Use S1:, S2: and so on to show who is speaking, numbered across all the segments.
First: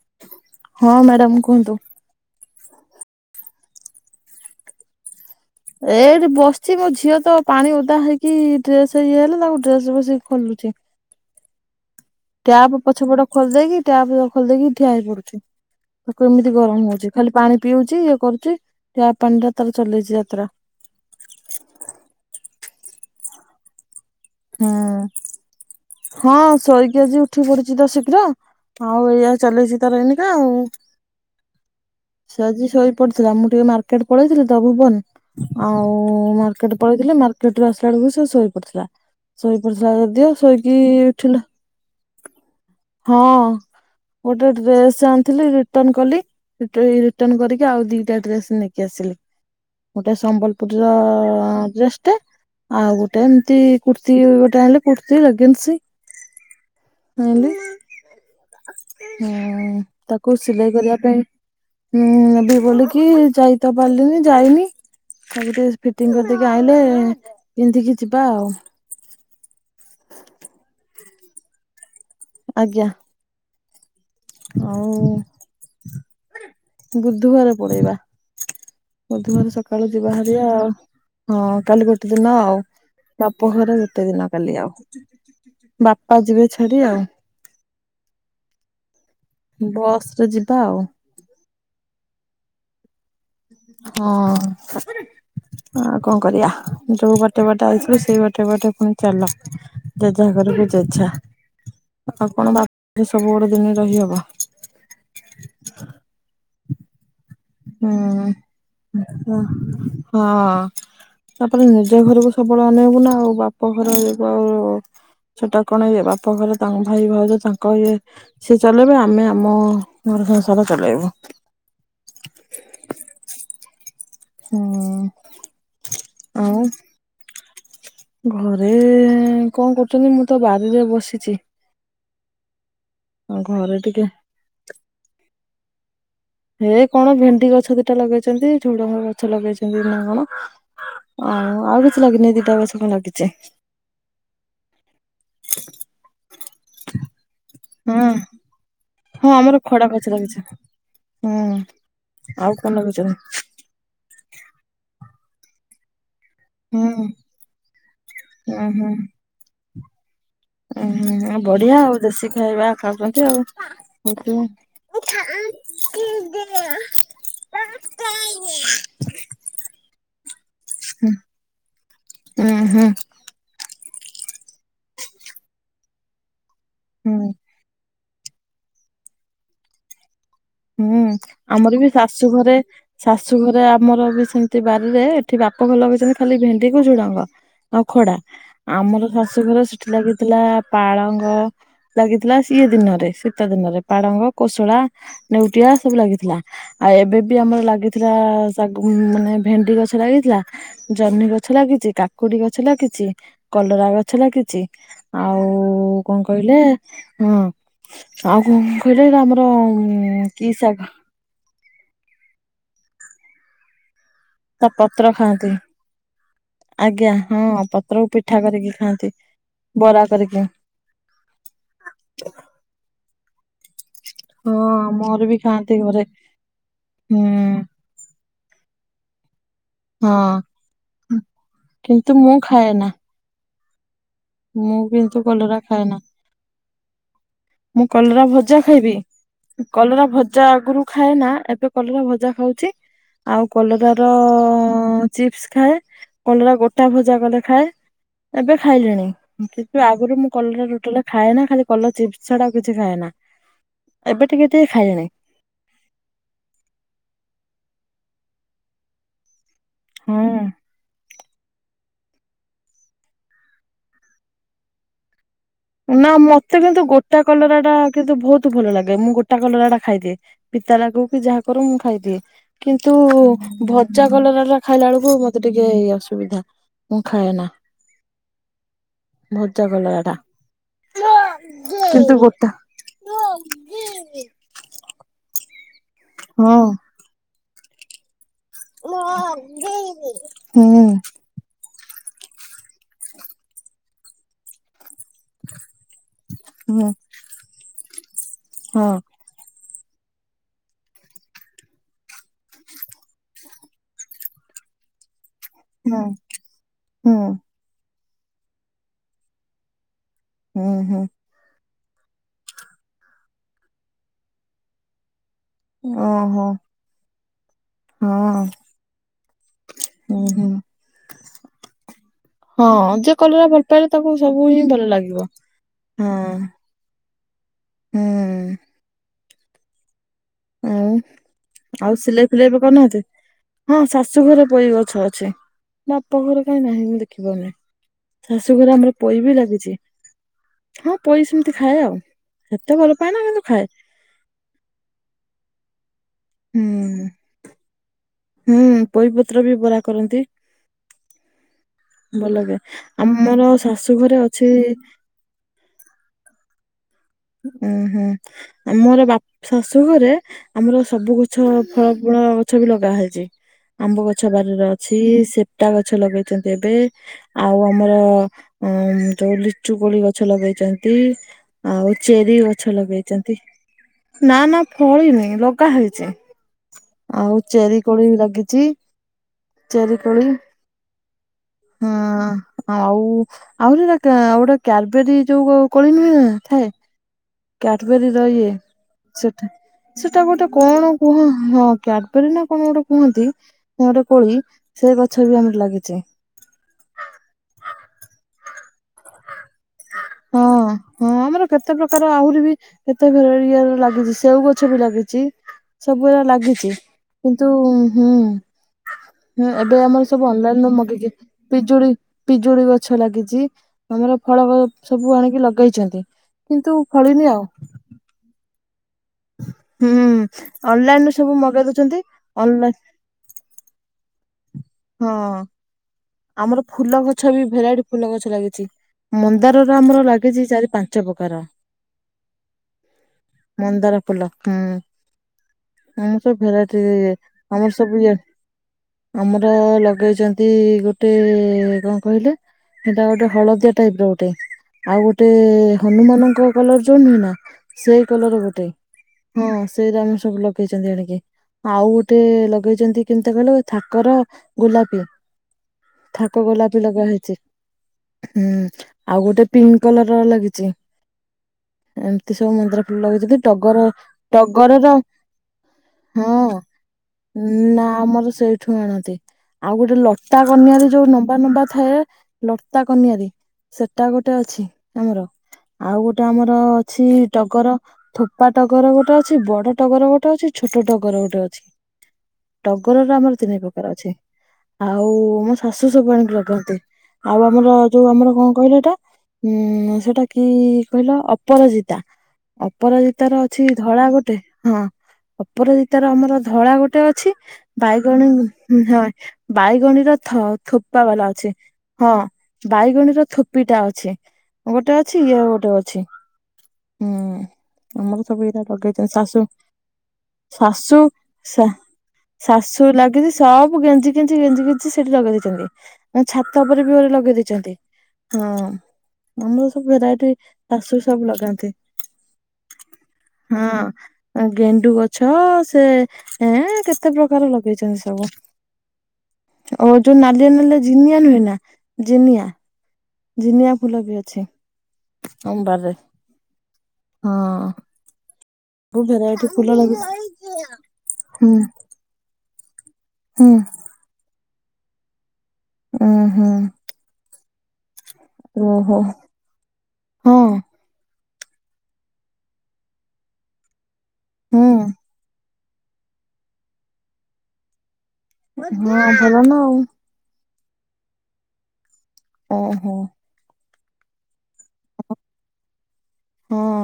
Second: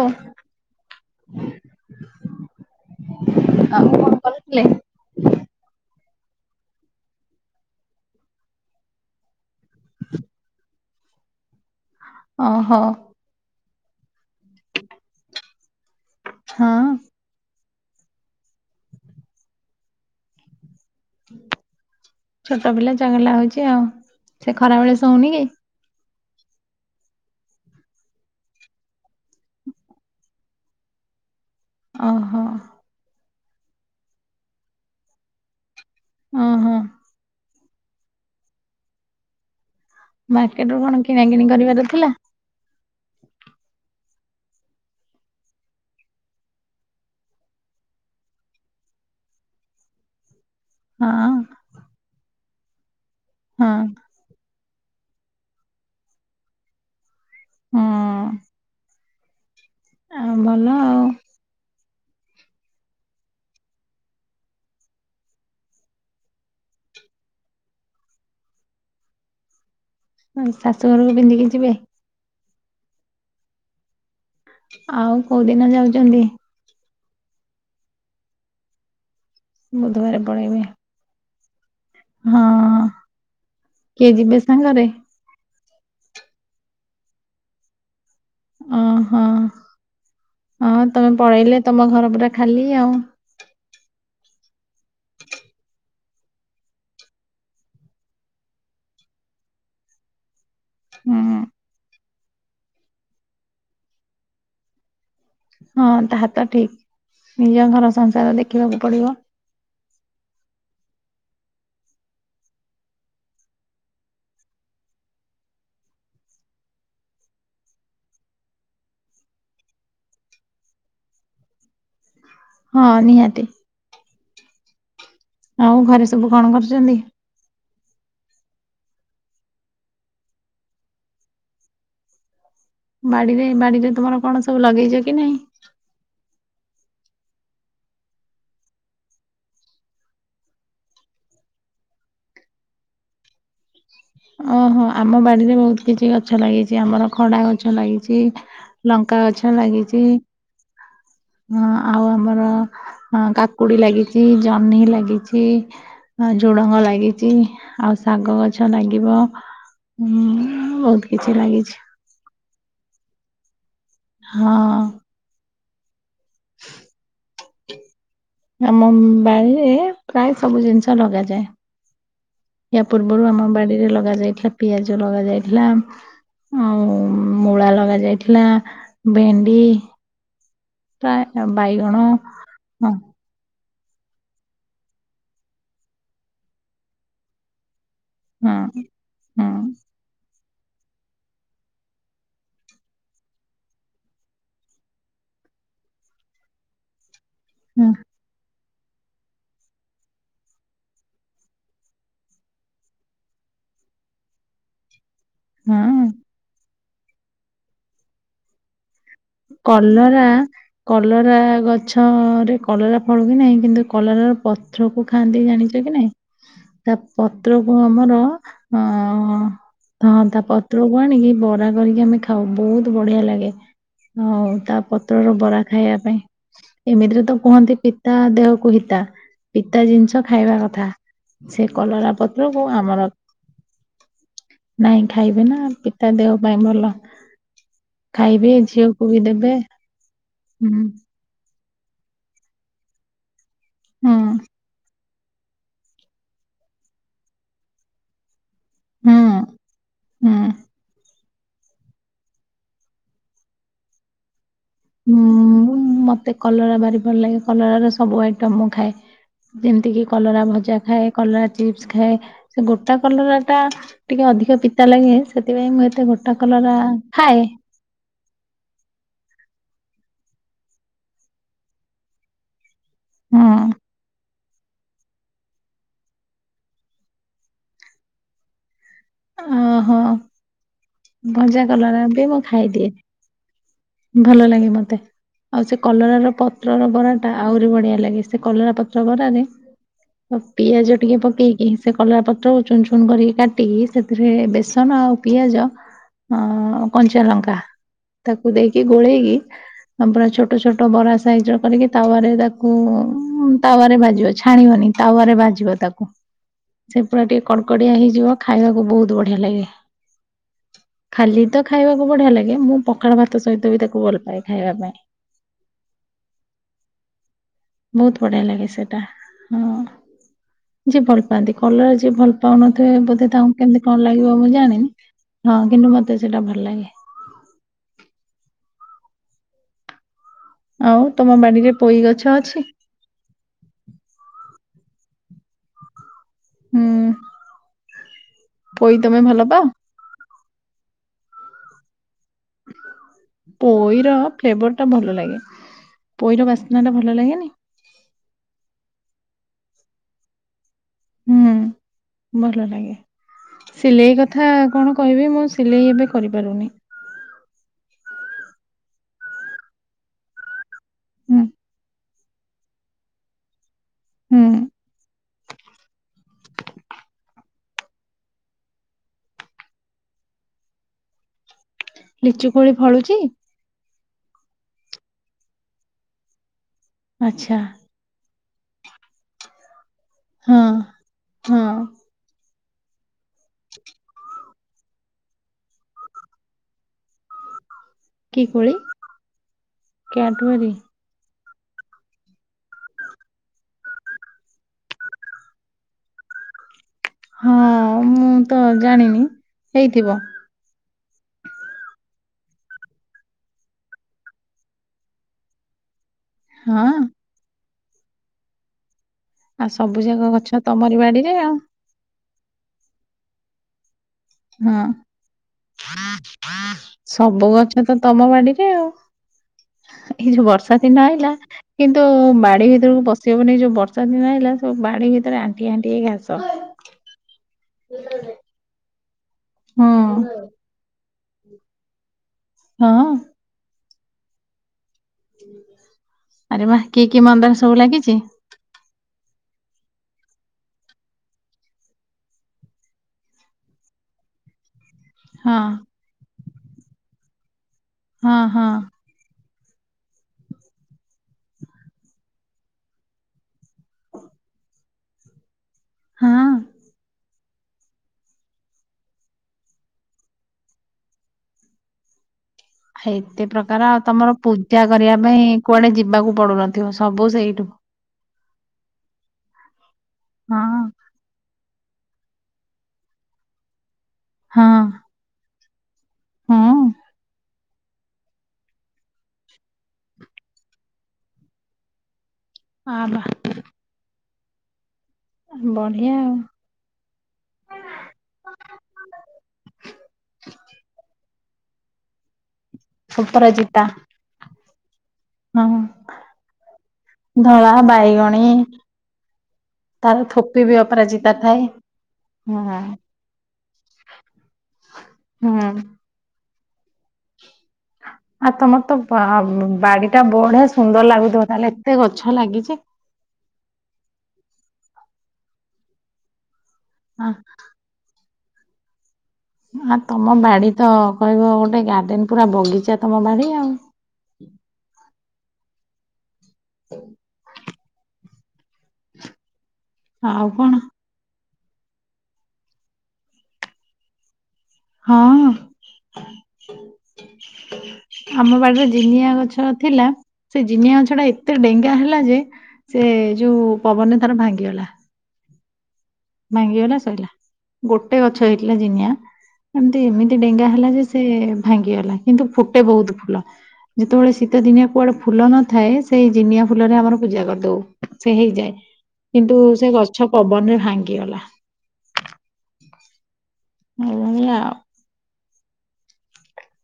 S1: ଓ
S2: ହଁ ମ୍ୟାଡାମ୍ କୁହନ୍ତୁ।
S1: ଆଉ କଣ କରୁଥିଲେ?
S2: ଏଇଠି ବସିଛି ମୋ ଝିଅ ତ ପାଣି ଓଦା ହେଇକି ଡ୍ରେସେ ଇଏ ହେଲେ ତାକୁ ଡ୍ରେସ୍ ବସିକି ଖୋଲୁଛି।
S1: ଓହୋ
S2: ଟ୍ୟାପ ପଛ ପଟ ଖୋଲିଦେଇକି ଟ୍ୟାପ ଖୋଲିଦେଇକି ଠିଆ ହେଇ ପଡୁଛି। ତାକୁ ଏମିତି
S1: ହଁ
S2: ଗରମ ହଉଛି ଖାଲି ପାଣି ପିଉଚି ଇଏ କରୁଛି ଟ୍ୟାପ୍ ପାଣି ଟା ତାର ଚଲେଇଛି ଯାତ୍ରା।
S1: ଛୋଟ ପିଲା ଚଗଲା ହଉଛି ଆଉ ସେ
S2: ହୁଁ।
S1: ଖରା ବଳେ ଶଉନି କି?
S2: ହଁ ଶୋଇକି ଆଜି ଉଠି ପଡୁଛି ତ ଶୀଘ୍ର ଆଉ ଏୟା ଚାଲିଛି ତାର ଏନ୍ତା ଆଉ।
S1: ଓହୋ
S2: ସିଏ ଆଜି ଶୋଇ ପଡିଥିଲା ମୁଁ ଟିକେ ମାର୍କେଟ୍ ପଳେଇଥିଲି ତ ଭୁବନ୍ ଆଉ
S1: ଓହୋ
S2: ମାର୍କେଟ୍ ପଳେଇଥିଲି ମାର୍କେଟୁ ଆସିଲା ବେଳକୁ ସେ ଶୋଇ ପଡିଥିଲା। ଶୋଇ ପଡିଥିଲା ରଦିଅ
S1: ମାର୍କେଟରୁ
S2: ଶୋଇକି
S1: କଣ କିଣା
S2: ଉଠିଲା
S1: କିିଣି କରିବାର ଥିଲା।
S2: ହଁ ଗୋଟେ ଡ୍ରେସ୍ ଆଣ୍ଥିଲି ରିଟନ୍ କଲି ସେଟାବି ରିଟନ୍ କରିକି ଆଉ ଦିଟା ଡ୍ରେସ୍ ନେଇକି ଆସିଲି ଗୋଟେ ସମ୍ବଲପୁରୀର
S1: ହଁ।
S2: ଆଉ ଡେସ୍ ଟେ ଆଉ ଗୋଟେ ଏମ୍ତି
S1: ହଁ
S2: କୁ ତି ଗୋଟେ ଆଁଇଲି କୃତିର କିନ୍ତୁ ସେ ଆଁଇଲି
S1: ହୁଁ
S2: ହୁଁ
S1: ଆଉ
S2: ତାକୁ
S1: ଭଲ
S2: ସିଲେଇ କରିବା
S1: ଆଉ।
S2: ପାଇଁ ହୁଁ ଏ ବି ବୋଲିକି ଯାଇତ ପାର୍ଲିନି ଯାଇନି ତାକୁ ଟିକେ ଆଜି ଫିଟିଙ୍ଗ୍ କରିଦେଇକି ଆଇଲି ପିନ୍ଧିକି ଯିବା ଆଉ।
S1: ହୁଁ ଶାଶୁଘରକୁ ପିନ୍ଧିକି ଯିବେ?
S2: ଆଜ୍ଞା।
S1: ଆଉ କଉ ଦିନ ଯାଉଚନ୍ତି?
S2: ବୁଧୁବାର ପଳେଇବା ବୁଧୁବାର ସକାଳୁ
S1: ବୁଧବାର
S2: ଯିବାହାରି
S1: ପଳେଇବେ
S2: ଆଉ। ହଁ କାଲି ଗୋଟେ ଦିନ
S1: ହଁ
S2: ଆଉ ବାପ ଘରେ
S1: କିଏ
S2: ଗୋଟେ ଦିନ
S1: ଯିବେ
S2: କାଲି ଆଉ।
S1: ସାଙ୍ଗରେ?
S2: ବାପା ଯିବେ ଛାଡି ଆଉ।
S1: ଅହଁ
S2: ବସ୍ ରେ ଯିବା ଆଉ।
S1: ହଁ ତମେ ପଳେଇଲେ ତମ ଘର ପୁରା ଖାଲି ଆଉ।
S2: ହଁ ସ ଆଉ କଣ କରିବା ଯୋଉ ବାଟେ ବାଟେ ଆଇଥିଲ ସେଇ ବାଟେ ବାଟେ ପୁଣି ଚାଲ। ଜେଝା ଘରକୁ ଜେଝା
S1: ହୁଁ
S2: ଆଉ କଣ ବାପ୍ ଠି ସବୁ ଗୋଡେ ଦିନୀ ରହିହବ।
S1: ହଁ, ତାହା ତ ଠିକ୍ ନିଜ ଘର ସଂସାର ଦେଖିବାକୁ ପଡ଼ିବ।
S2: ହୁଁ, ହଁ। ତାପରେ ନିଜେ ଘରକୁ ସବୁବେଳେ ଅନେଇବୁ ନା ଆଉ ବାପ ଘର ଯୋଗୁଁ ଆଉ ଛେଟା କଣ ଇଏ ବାପ ଘରେ ତାଙ୍କ ଭାଇ ଭାଉଜ ତାଙ୍କ ଇଏ ସେ ଚଲେଇବେ ଆମେ ଆମ ଘର ସଂସାର ଚଲେଇବୁ।
S1: ହଁ ନିହାତି।
S2: ହୁଁ।
S1: ଆଉ ଘରେ ସବୁ କଣ
S2: ଆଉ
S1: କରୁଛନ୍ତି?
S2: ଘରେ କଣ କରୁଛନ୍ତି, ମୁଁ ତ ବାରିରେ ବସିଛି। ଆଉ
S1: ବାଡିରେ,
S2: ଘରେ
S1: ବାଡିରେ
S2: ଟିକେ
S1: ତୁମର କଣ ସବୁ ଲଗେଇଛ କି ନାଇଁ?
S2: ଏ କଣ ଭେଣ୍ଡି ଗଛ ଦିଟା ଲଗେଇଛନ୍ତି, ଝୁଡଙ୍ଗ ଗଛ ଲଗେଇଛନ୍ତି ନା କଣ। ଆଉ ଆଉ କିଛି ଲାଗିନି ଏ ଦିଟା ଗଛ ଲାଗିଛି।
S1: ଓହୋ, ଆମ ବାଡ଼ିରେ ବହୁତ କିଛି ଗଛ ଲାଗିଛି ଆମର ଖଡା ଗଛ
S2: ହୁଁ
S1: ଲାଗିଛି ଲଙ୍କା
S2: ହଁ
S1: ଗଛ
S2: ଆମର ଖଡା
S1: ଲାଗିଛି,
S2: ଗଛ ହୁଁ
S1: ଅ ଆଉ ଆମର
S2: କଣ ଲଗେଇଛନ୍ତି
S1: କା କୁଡି ଲାଗିଛି, ଜହ୍ନି ଲାଗିଛି। ଝୁଡ଼ଙ୍ଗ
S2: ହୁଁ
S1: ଲାଗିଛି, ଆଉ ଶାଗ
S2: ଉଁ
S1: ଗଛ ଲାଗିବ, ଉନ୍
S2: ଉନ୍ ହୁଁ ବଢ଼ିଆ ଆଉ ଦେଶୀ ଖାଇବା ଖାଉଛନ୍ତି ଆଉ
S1: ହଁ।
S2: [unintelligible] [unintelligible]
S1: ଆମ ବାଡ଼ିରେ ପ୍ରାୟ ସବୁ ଜିନିଷ ଲଗାଯାଏ। ୟା
S2: ହୁଁ
S1: ପୂ ବରୁ ଆମ ବାଡ଼ିରେ ଲଗା ଯାଇଥିଲା ପିଆଜ ଲଗା ଯାଇଥିଲା ଆଉ
S2: ହୁଁ।
S1: ମୂଳା ଲଗା ଯାଇଥିଲା, ଭେଣ୍ଡି
S2: ହୁଁ,
S1: ପ୍ରାୟ
S2: ଆମର ବି
S1: ବାଇଗଣ
S2: ଶାଶୁ ଘରେ ଶା
S1: ହଁ
S2: ଶାଶୁ ଘରେ ଆମର ବି ସେମିତି ବାରିରେ ଏଠି ବାପ ଘର ଲଗେଇଛନ୍ତି ଖାଲି ଭେଣ୍ଡି କୁ ଝୁଡ଼ଙ୍ଗ, ଆଉ ଖଡା,
S1: ହଁ
S2: ଆମର ଶାଶୁଘର
S1: ହଁ
S2: ସେଠି ଲାଗିଥିଲା ପାଳଙ୍ଗ ଲାଗିଥିଲା ସିଏ ଦିନରେ ଶୀତ ଦିନରେ ପାଳଙ୍ଗ, କୋଶଲା ନେଉଟିଆ ସବୁ ଲାଗିଥିଲା ଆଉ ଏବେ ବି ଆମର ଲାଗିଥିଲା ତା ମାନେ ଭେଣ୍ଡି ଗଛ ଲାଗିଥିଲା ଜହ୍ନି ଗଛ ଲାଗିଛି, କାକୁଡି ଗଛ ଲାଗିଛି, କଲରା ଗଛ ଲାଗିଛି, ଆଉ
S1: ହଁ
S2: କଣ କହିଲେ ହଁ ଆଉ କଣ କହିଲେ ଏରା ଆମର
S1: କଲରା
S2: ଉଁ କି
S1: କ
S2: ଶାଗ
S1: କଲରା ଗଛରେ କଲରା ଫଳୁ କି ନାହିଁ କିନ୍ତୁ କଲରାର ପତ୍ର କୁ ଖାଆନ୍ତି ଜାଣିଛ କି ନାଇଁ? ତା
S2: ଆଜ୍ଞା ହଁ
S1: ପତ୍ରକୁ ଆମର
S2: ପିଠା କରିକି ଖାଆନ୍ତି ବରା
S1: ଅ ହଁ
S2: କରିକି।
S1: ତା ପ ତ୍ରକୁ ଆଣିକି ବରା କରିକି ଆମେ ଖାଉ ବହୁତ ବଢ଼ିଆ ଲାଗେ। ହଉ
S2: ହଁ
S1: ତା
S2: ଆମର
S1: ପତ୍ରର
S2: ବି
S1: ବରା
S2: ଖାଆନ୍ତି
S1: ଖାଇବା
S2: ଘରେ
S1: ପାଇଁ
S2: ହୁଁ
S1: ଏମିତିରେ ତ କୁହନ୍ତି ଟି ତା ଦେହକୁ ହିତା ପିତା ଜିନିଷ
S2: ହଁ
S1: ଖାଇବା କଥା ସେ
S2: କିନ୍ତୁ
S1: କଲରା
S2: ମୁଁ
S1: ପତ୍ରକୁ
S2: ଖାଏ ନା।
S1: ଆମର
S2: ମୁଁ
S1: ନାଇଁ
S2: କିନ୍ତୁ
S1: ଖାଇବେ
S2: କଲରା
S1: ନା
S2: ଖାଏ
S1: ପିତା ଦେହ ପାଇଁ ଭଲ।
S2: ମୁଁ କଲରା
S1: ଖାଇବେ
S2: ଭଜା ଖାଇବି,
S1: ଝିଅକୁ ବି ଦେବେ
S2: କଲରା ଭଜା
S1: ହୁଁ
S2: ଆଗରୁ ଖାଏ ନା ଏବେ କଲରା ଭଜା ଖାଉଛି। ଆଉ କଲରା ର
S1: ହୁଁ
S2: ଚିପ୍ସ ଖାଏ, କଲରା ଗୋଟା ଭଜା କଲେ ଖାଏ। ଏବେ ଖାଇଲିଣି,
S1: ହୁଁ
S2: କିନ୍ତୁ ଆଗରୁ ମୁଁ
S1: ହୁଁ
S2: କଲରା ରୋଟାଟା ଖାଏନା ଖାଲି କଲରା ଚିପ୍ସ ସେଡା କିଛି ଖାଏନା, ଏବେ ଟିକେ ଟିକେ ଖାଏ
S1: ଉନ୍ ମୋତେ କଲରା ଭାରି ଭଲ ଲାଗେ କଲରା ର ସବୁ ଆଇଟମ୍ ମୁଁ ଖାଏ। ଯେମିତି କିି
S2: ହୁଁ
S1: କଲରା ଭଜା ଖାଏ। କଲରା ଚିପ୍ସ ଖାଏ, ସେ ଗୋଟା କଲରା ଟା ଟିକେ ଅଧିକ ପିତା ଲାଗେ। ସେଥିପାଇଁ ମୁଁ ଏତେ
S2: ନା
S1: ଗୋଟା
S2: ମତେ
S1: କଲରା
S2: କିନ୍ତୁ ଗୋଟା
S1: ଖାଏ
S2: କଲର ଟା କିନ୍ତୁ ବହୁତ ଭଲ ଲାଗେ। ମୁଁ ଗୋଟା କଲରା ଟା ଖାଇଦିଏ। ପିତା ଲାଗୁ କି ଯାହା କରୁ ମୁଁ ଖାଇଦିଏ। କିନ୍ତୁ
S1: ହଁ
S2: ଭଜା କଲରା ଟା ଖାଇଲା ବେଳକୁ ମତେ ଟିକେ ଅସୁବିଧା ମୁଁ ଖାଏ ନା। ଭଜା
S1: ଓହୋ
S2: କଲରା ଟା।
S1: ଭଜା କଲରା
S2: କିନ୍ତୁ
S1: ବି ମୁଁ
S2: ଗୋଟା
S1: ଖାଇ ଦିଏ। ଭଲ ଲାଗେ ମତେ। ଆଉ ସେ କଲର ର
S2: ହଁ
S1: ପତ୍ରର ବରା ଟା ଆହୁରି ବଢିଆ ଲାଗେ ସେ। ସେ କଲରା ପତ୍ର ଭରାରେ ଆଉ
S2: ହୁଁ
S1: ପିଆଜ ଟିକେ ପକେଇକି ସେ କଲରା ପତ୍ର ଚୁନ ଚୁନ କରିକି କାଟିକି ସେଥିରେ ବେସନ ଆଉ ପିଆଜ ଅ
S2: ହୁଁ
S1: କଞ୍ଚା ଲଙ୍କା ତାକୁ ଦେଇକି
S2: ହଁ
S1: ଗୋଳେଇକି ତାକୁ ପୁରା ଛୋଟ ଛୋଟ ବରା ସାଇଜ ର କରିକି ତାୱାରେ ତାକୁ ତାୱାରେ ଭାଜିବ ଛାଣିବନି। ତାୱରେ ଭାଜିବ
S2: ହୁଁ
S1: ତାକୁ, ସେ
S2: ହୁଁ
S1: ପୁରା ଟିକେ କଡ଼କଡିଆ ହେଇଯିବ ଖାଇବାକୁ ବହୁତ ବଢିଆ ଲାଗେ।
S2: ହୁଁ ହୁଁ।
S1: ଖାଲି ତ ଖାଇବାକୁ ବଢିଆ ଲାଗେ, ମୁଁ ପଖାଳ ଭାତ ସହିତ ବି ତାକୁ ଭଲପାଏ ଖାଇବା ପାଇଁ।
S2: ଓହୋଃ।
S1: ବହୁତ ବଢିଆ ଲାଗେ ସେଟା। ହଁ।
S2: ହୁଁ ହୁଁ
S1: ଯିଏ ଭଲ ପାଆନ୍ତି। କଲରା ଯିଏ ଭଲ ପାଉନଥିବେ
S2: ହଁ ଯେ
S1: ବୋଧେ
S2: କଲରା
S1: ତାଙ୍କୁ
S2: ଭଲ
S1: କେମିତି
S2: ପାଇଲେ
S1: କଣ
S2: ତାକୁ
S1: ଲାଗିବ
S2: ସବୁ
S1: ମୁଁ
S2: ହିଁ ଭଲ
S1: ଜାଣିନି।
S2: ଲାଗିବ।
S1: ହଁ କିନ୍ତୁ
S2: ହଁ
S1: ମତେ ସେଇଟା ଭଲ ଲାଗେ।
S2: ହୁଁ। ଆଉ,
S1: ତମ ବାଡିରେ
S2: ଆଉ
S1: ପୋଇ ଗଛ
S2: ସିଲେଇ-ଫିଲେଇ ଏବେ
S1: ଅଛି?
S2: କରୁ ନାହାନ୍ତି? [inaudible] କାଇଁ ନାହିଁ ମୁଁ
S1: ହୁଁ
S2: ଦେଖି ପାରୁନି। ଶାଶୁଘରେ ଆମର
S1: ତମେ
S2: ପୋଇ ବି
S1: ଭଲ ପାଅ?
S2: ଲାଗିଛି। ହଁ ପୋଇ ସେମିତି ଖାଏ ଆଉ। ସେତେ ଭଲ ପାଏନା କିନ୍ତୁ ଖାଏ
S1: ପୋଇର ଫ୍ଲେଭର ଟା ଭଲ ଲାଗେ। ପୋଇର ବାସ୍ନା ଟା
S2: ହୁଁ
S1: ଭଲ ଲାଗେନି?
S2: ହୁଁ, ପୋଇପତ୍ର ବି ବରା କରନ୍ତି।
S1: ହୁଁ
S2: ଭଲ ଲାଗେ। ଆମର ଶାଶୁ
S1: ସିଲେଇ
S2: ଘରେ
S1: କଥା
S2: ଅଛି
S1: କଣ କହିବି ମୁଁ ସିଲେଇ ଏବେ କରିପାରୁନି।
S2: ଓଃ ହୁଁ, ଆମର ବାପ ଶାଶୁ ଘରେ ଆମର ସବୁ
S1: ହୁଁ
S2: ଗଛ ଫଳ ଗଛ ବି ଲଗା ହେଇଛି। ଆମ୍ବ ଗଛ
S1: ହୁଁ
S2: ବାରିରେ ଅଛି, ସେପଟା ଗଛ ଲଗେଇଛନ୍ତି ଏବେ। ଆଉ ଆମର ଉଁ ଯୋଉ ଲିଚୁ କୋଳି ଗଛ ଲଗେଇଚନ୍ତି ଆଉ ଚେରି
S1: ଲିଚୁ
S2: ଗଛ
S1: କୋଳି ଫଳୁଛି
S2: ଲଗେଇଚନ୍ତି। ନା ନା ଫଳିନି ଲଗା ହେଇଛି। ଆଉ
S1: ଆଚ୍ଛା
S2: ଚେରି କୋଳି ବି ଲାଗିଚି। ଚେରି କୋଳି ହୁଁ,
S1: ହଁ ହଁ
S2: ଆଉ ଆହୁରି ରକା ଆଉ ଗୋଟେ କ୍ୟାଡବେରୀ ଯୋଉ କୋଳି ନୁହେଁ ଥାଏ। କ୍ୟାଡବେରୀ ର
S1: କି
S2: ଇଏ,
S1: କୋଳି
S2: ସେଟା ସେଟା ଗୋଟେ
S1: କ୍ୟାଡବରି
S2: କଣ କୁହ ହଁ କ୍ୟାଡବେରୀ ନା କଣ ଗୋଟେ କୁହନ୍ତି ସେ ଗୋଟେ କୋଳି ସେ ଗଛ ବି ଆମର ଲାଗିଚି।
S1: ହଁ ମୁଁ ତ ଜାଣିନି ହେଇଥିବ।
S2: ହଁ ହଁ, ଆମର କେତେ ପ୍ରକାର ଆହୁରି ବି କେତେ ଭେରା ଇଏର ଲାଗିଛି ସେଉ ଗଛ ବି ଲାଗିଛି। ସବୁ ଗୁରା ଲାଗିଛି।
S1: ହଁ
S2: କିନ୍ତୁ ହୁଁ ହୁଁ,
S1: ଆଉ
S2: ଏବେ ଆମର ସବୁ
S1: ଯାକ ଗଛ
S2: ଅନଲାଇନ୍ ରୁ
S1: ତମରି
S2: ମଗେଇକି
S1: ବାଡିରେ ଆଉ
S2: ପିଜୁଳି-ପିଜୁଳି ଗଛ ଲାଗିଚି। ଆମର ଫଳ
S1: ହଁ।
S2: ସବୁ ଆଣିକି ଲଗେଇଛନ୍ତି କିନ୍ତୁ ଫଳିନି ଆଉ
S1: ଏ ତ ତମ ବାଡିରେ ଆଉ
S2: ହୁଁ
S1: ଏଇ ଯୋଉ ବର୍ଷା ଦିନ
S2: ଅନଲାଇନ ରୁ
S1: ଆଇଲା
S2: ସବୁ ମଗେଇ ଦଉଛନ୍ତି
S1: କିନ୍ତୁ ବାଡି
S2: ଅନଲାଇନ
S1: ଭିତରକୁ ପସ ପସିହଉନି ଏ ଯୋଉ ବର୍ଷା ଦିନ ଆଇଲା ସବୁ ବାଡ଼ି ଭିତରେ
S2: ହଁ।
S1: ଆଣ୍ଠିଏ ଆଣ୍ଠିଏ ଘାସ
S2: ଆମର ଫୁଲ ଗଛ ବି ଭେରାଇଟି ଫୁଲ ଗଛ ଲାଗିଛି। ମନ୍ଦାରର
S1: ହଁ
S2: ଆମର ଲାଗିଚି ଚାରି ପାଞ୍ଚ ପ୍ରକାର।
S1: ହଁ।
S2: ମନ୍ଦାର ଫୁଲ ହୁଁ। ଆମର ସବୁ
S1: ଆରେ ବା
S2: ଭେରାଇଟି
S1: କି
S2: ଇ
S1: କି ମନ୍ଦାର
S2: ଆମର ସବୁ ଇଏ
S1: ଲାଗିଛି
S2: ଆମର ଫୁଲ ଲଗେଇଛନ୍ତି ଗୋଟେ କଣ କହିଲେ? ସେଟା ଗୋଟେ ହଳଦିଆ ଟାଇପର ଗୋଟେ ଆଉ ଗୋଟେ
S1: ହଁ
S2: ହନୁମାନଙ୍କ କଲର ଯୋଉ ନୁହେଁ ନା ସେଇ
S1: ହଁ
S2: କଲର
S1: ହଁ
S2: ଗୋଟେ ହଁ ସେଇରା ଆମର ସବୁ ଲଗେଇଚନ୍ତି ଆଣିକି ଆଉ ଗୋଟେ ଲଗେଇଛନ୍ତି କେମିତିଆ କହିଲ ଥାକର ଗୋଲାପି
S1: ହଁ।
S2: ଥାକ ଗୋଲାପି ଲଗା ହେଇଛି। ହୁଁ ଆଉ ଗୋଟେ ପିଙ୍କ୍ କଲର ର ଲାଗିଚି। ଏମିତି ସବୁ ମନ୍ଦାର ଫୁଲ
S1: ଆଉ
S2: ଲଗେଇଛନ୍ତି
S1: ଏତେ ପ୍ରକାର
S2: ଟଗର
S1: ଆଉ ତମର ପୂଜା
S2: ଟଗରର
S1: କରିବା ପାଇଁ କୁଆଡେ ଯିବାକୁ
S2: ହଁ।
S1: ପଡୁନଥିବ ସବୁ ସେଇଠୁ।
S2: ଉଁ ନା ଆମର ସେଇ ଠୁ ଆଣନ୍ତି ଆଉ ଗୋଟେ ଲଟା କନିଆରୀ
S1: ହଁ
S2: ଯୋଉ ନମ୍ବା ନମ୍ବା ଥାଏ। ଲତା କନିଆରୀ ସେଟା ଗୋଟେ
S1: ହଁ
S2: ଅଛି ଆମର ଆଉ ଗୋଟେ ଆମର
S1: ହଁ
S2: ଅଛି ଟଗର ଥୋ ଥୋପା ଟଗର ଗୋଟେ ଅଛି, ବଡ ଟଗର ଗୋଟେ ଅଛି, ଛୋଟ ଟଗର ଗୋଟେ ଅଛି।
S1: ଆ
S2: ଟଗର ର
S1: ବା
S2: ଆମର ତିନି ପ୍ରକାର ଅଛି। ଆଉ ମୋ ଶାଶୁ
S1: ବଢିଆ
S2: ସବୁ
S1: ଆଉ
S2: ଆଣିକି ଲଗାନ୍ତି ଆଉ ଆମର ଯୋଉ ଆମର କଣ କହିଲୁ ଏଟା ଉଁ ସେଟା କି କହିଲ ଅପରାଜିତା। ଅପରାଜିିତ ର ଅଛି
S1: ଅପରାଜିତା
S2: ଧଳା ଗୋଟେ ହଁ
S1: ହଁ
S2: ଅପରାଜିିତାର ଆମର ଧଳା ଗୋଟେ ଅଛି ବାଇଗଣୀ ହୁଁ ହଁ ବାଇଗଣୀର
S1: ତାର
S2: ଥ
S1: ଥୋପି ବି
S2: ଥୋପା ବାଲା
S1: ଅପରାଜିତା
S2: ଅଛି
S1: ଥାଏ।
S2: ହଁ
S1: ହୁଁ
S2: ବାଇଗଣୀର ଥୋପିଟା ଅଛି। ଗୋଟେ ଅଛି ଇଏ ଆଉ ଗୋଟେ ଅଛି ହୁଁ ଆମର ସବୁ
S1: ଆଉ
S2: ଏଇରା
S1: ତମର ତ
S2: ଲଗେଇଛନ୍ତି
S1: ବା
S2: ଶାଶୁ
S1: ବାଡି ଟା ବଢିଆ
S2: ଶାଶୁ
S1: ସୁନ୍ଦର ଲାଗୁଥିବ
S2: ଶା
S1: ତାହେଲେ ଏତ ଏତେ ଗଛ ଲାଗିଚି।
S2: ଶାଶୁ ଲାଗିଛି ସବୁ ଗେଞ୍ଜି ଗେଞ୍ଜି ଗେଞ୍ଜି ଗେଞ୍ଜି ସେଠି ଲଗେଇ ଦେଇେଛନ୍ତି ଛାତ ଉପରେ ବି ଗୁରେ ଲଗେଇ ଦେଇଛନ୍ତି। ହଁ। ଆମର ସବୁ
S1: ଆ
S2: ଭେରାଇଟି
S1: ତମ ବାଡି ତ
S2: ଶାଶୁ ସବୁ
S1: କହିବ
S2: ଲଗାନ୍ତି
S1: ଗୋଟେ ଗାର୍ଡେନ ପୁରା ବଗିଚା ତମ ବାଡି ଆଉ।
S2: ହଁ। ଗେଣ୍ଡୁ ଗଛ ସେ ଏଁ କେତେ ପ୍ରକାର ଲଗେଇଛନ୍ତି ସବୁ ଓ ଯୋଉ
S1: ଆଉ
S2: ନାଲିଆ
S1: କଣ
S2: ନାଲିଆ ଜିନିଆ ନୁହେ ନା ଜିନିଆ ଜିନିଆ ଫୁଲ ବି ଅଛି
S1: ହଁ
S2: ଆମ ବାରିରେ ଅଁ
S1: ଆମ ବାଡିରେ ଜିନିଆ ଗଛ ଥିଲା ସେ ଜିନିଆ ଗଛ ଟା
S2: ହୁଁ
S1: ଏତେ ଡେଙ୍ଗ ଡେଙ୍ଗା ହେଲା ଯେ ସେ
S2: ହୁଁ
S1: ଯୋଉ ପବନ ତାର ଭାଙ୍ଗିଗଲା।
S2: ଉଁ ହୁଁ
S1: ଭାଙ୍ଗିଗଲା ସୋଇଲା ଗୋଟେ ଗଛ ହେଇଥିଲା
S2: ଓହୋ
S1: ଜିନିଆ ଏମତି ଏମିତି
S2: ହଁ
S1: ଡେଙ୍ଗା ହେଲା ଯେ ସେ ଭାଙ୍ଗିଗଲା କିନ୍ତୁ ଫୁଟେ ବହୁତ ଫୁଲ ଯେତେବେଳେ ଶୀତ
S2: ହୁଁ।
S1: ଦିନିଆ କୁଆଡେ ଫୁଲ ନଥାଏ। ସେଇ ଜିନିଆ ଫୁଲରେ ଆମର ପୂଜା କରିଦଉ ସେ ହେଇଯାଏ
S2: ହଁ ଭଲ
S1: କିନ୍ତୁ
S2: ନା
S1: ସେ ଗଛ ଗଛ ପବନରେ ଭାଙ୍ଗିଗଲା।
S2: ଓହୋ।
S1: ହିଲ [unintelligible]
S2: ହଁ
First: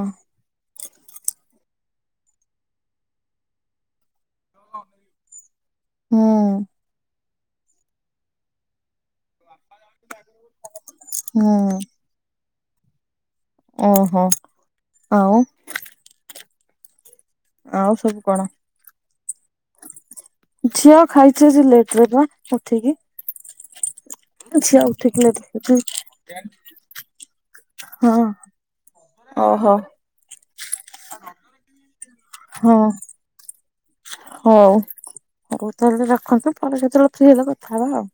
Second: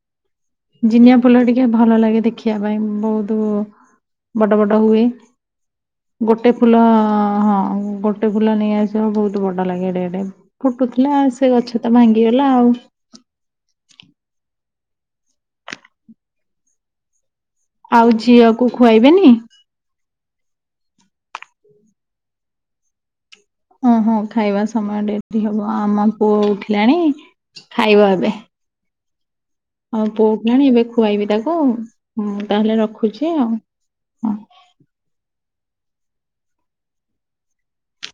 S1: ଜିନିଆ ଫୁଲ ଟିକେ ଭଲ ଲାଗେ ଦେଖିବା ପାଇଁ ବହୁତ ବଡ ବଡ ହୁଏ
S2: ହୁଁ
S1: ଗୋଟେ ଫୁଲ ହଁ ଗୋ ଗୋଟେ ଫୁଲ ନେଇଆସିବ ବହୁତ ବଡ ଲାଗେ ଏଡେଡେ ଫୁଟୁଥିଲା ସେ
S2: ହୁଁ
S1: ଗଛ ତ ଭାଙ୍ଗିଗଲା ଆଉ
S2: ଓହୋ ଆଉ
S1: ଆଉ
S2: ସବୁ କଣ
S1: ଝିଅକୁ ଖୁଆଇବେନି
S2: ଝିଅ ଖାଇଛ ଲେଟ ରେ ଉଠିକି
S1: ଓହୋ ଖାଇବା
S2: ଝିଅ
S1: ସମୟ
S2: ଉଠିକି ଲେଟ
S1: ଡେରି
S2: ରେ
S1: ହବ
S2: ଖାଇଛି।
S1: ଆମ ପୁଅ ଉଠିଲାଣି ଖାଇବ
S2: ହଁ
S1: ଏବେ
S2: ଓହୋ
S1: ଆଉ ପଉଠିଲାଣି ଏବେ ଖୁଆଇବି ତାକୁ ହ ତାହେଲେ
S2: ହଁ
S1: ରଖୁଛି ଆଉ ହ
S2: ହଉ ହଉ ତାହେଲେ ରଖନ୍ତୁ ପରେ ସେତେବେଳେ ଫ ହେଲେ କଥା ହବା ଆଉ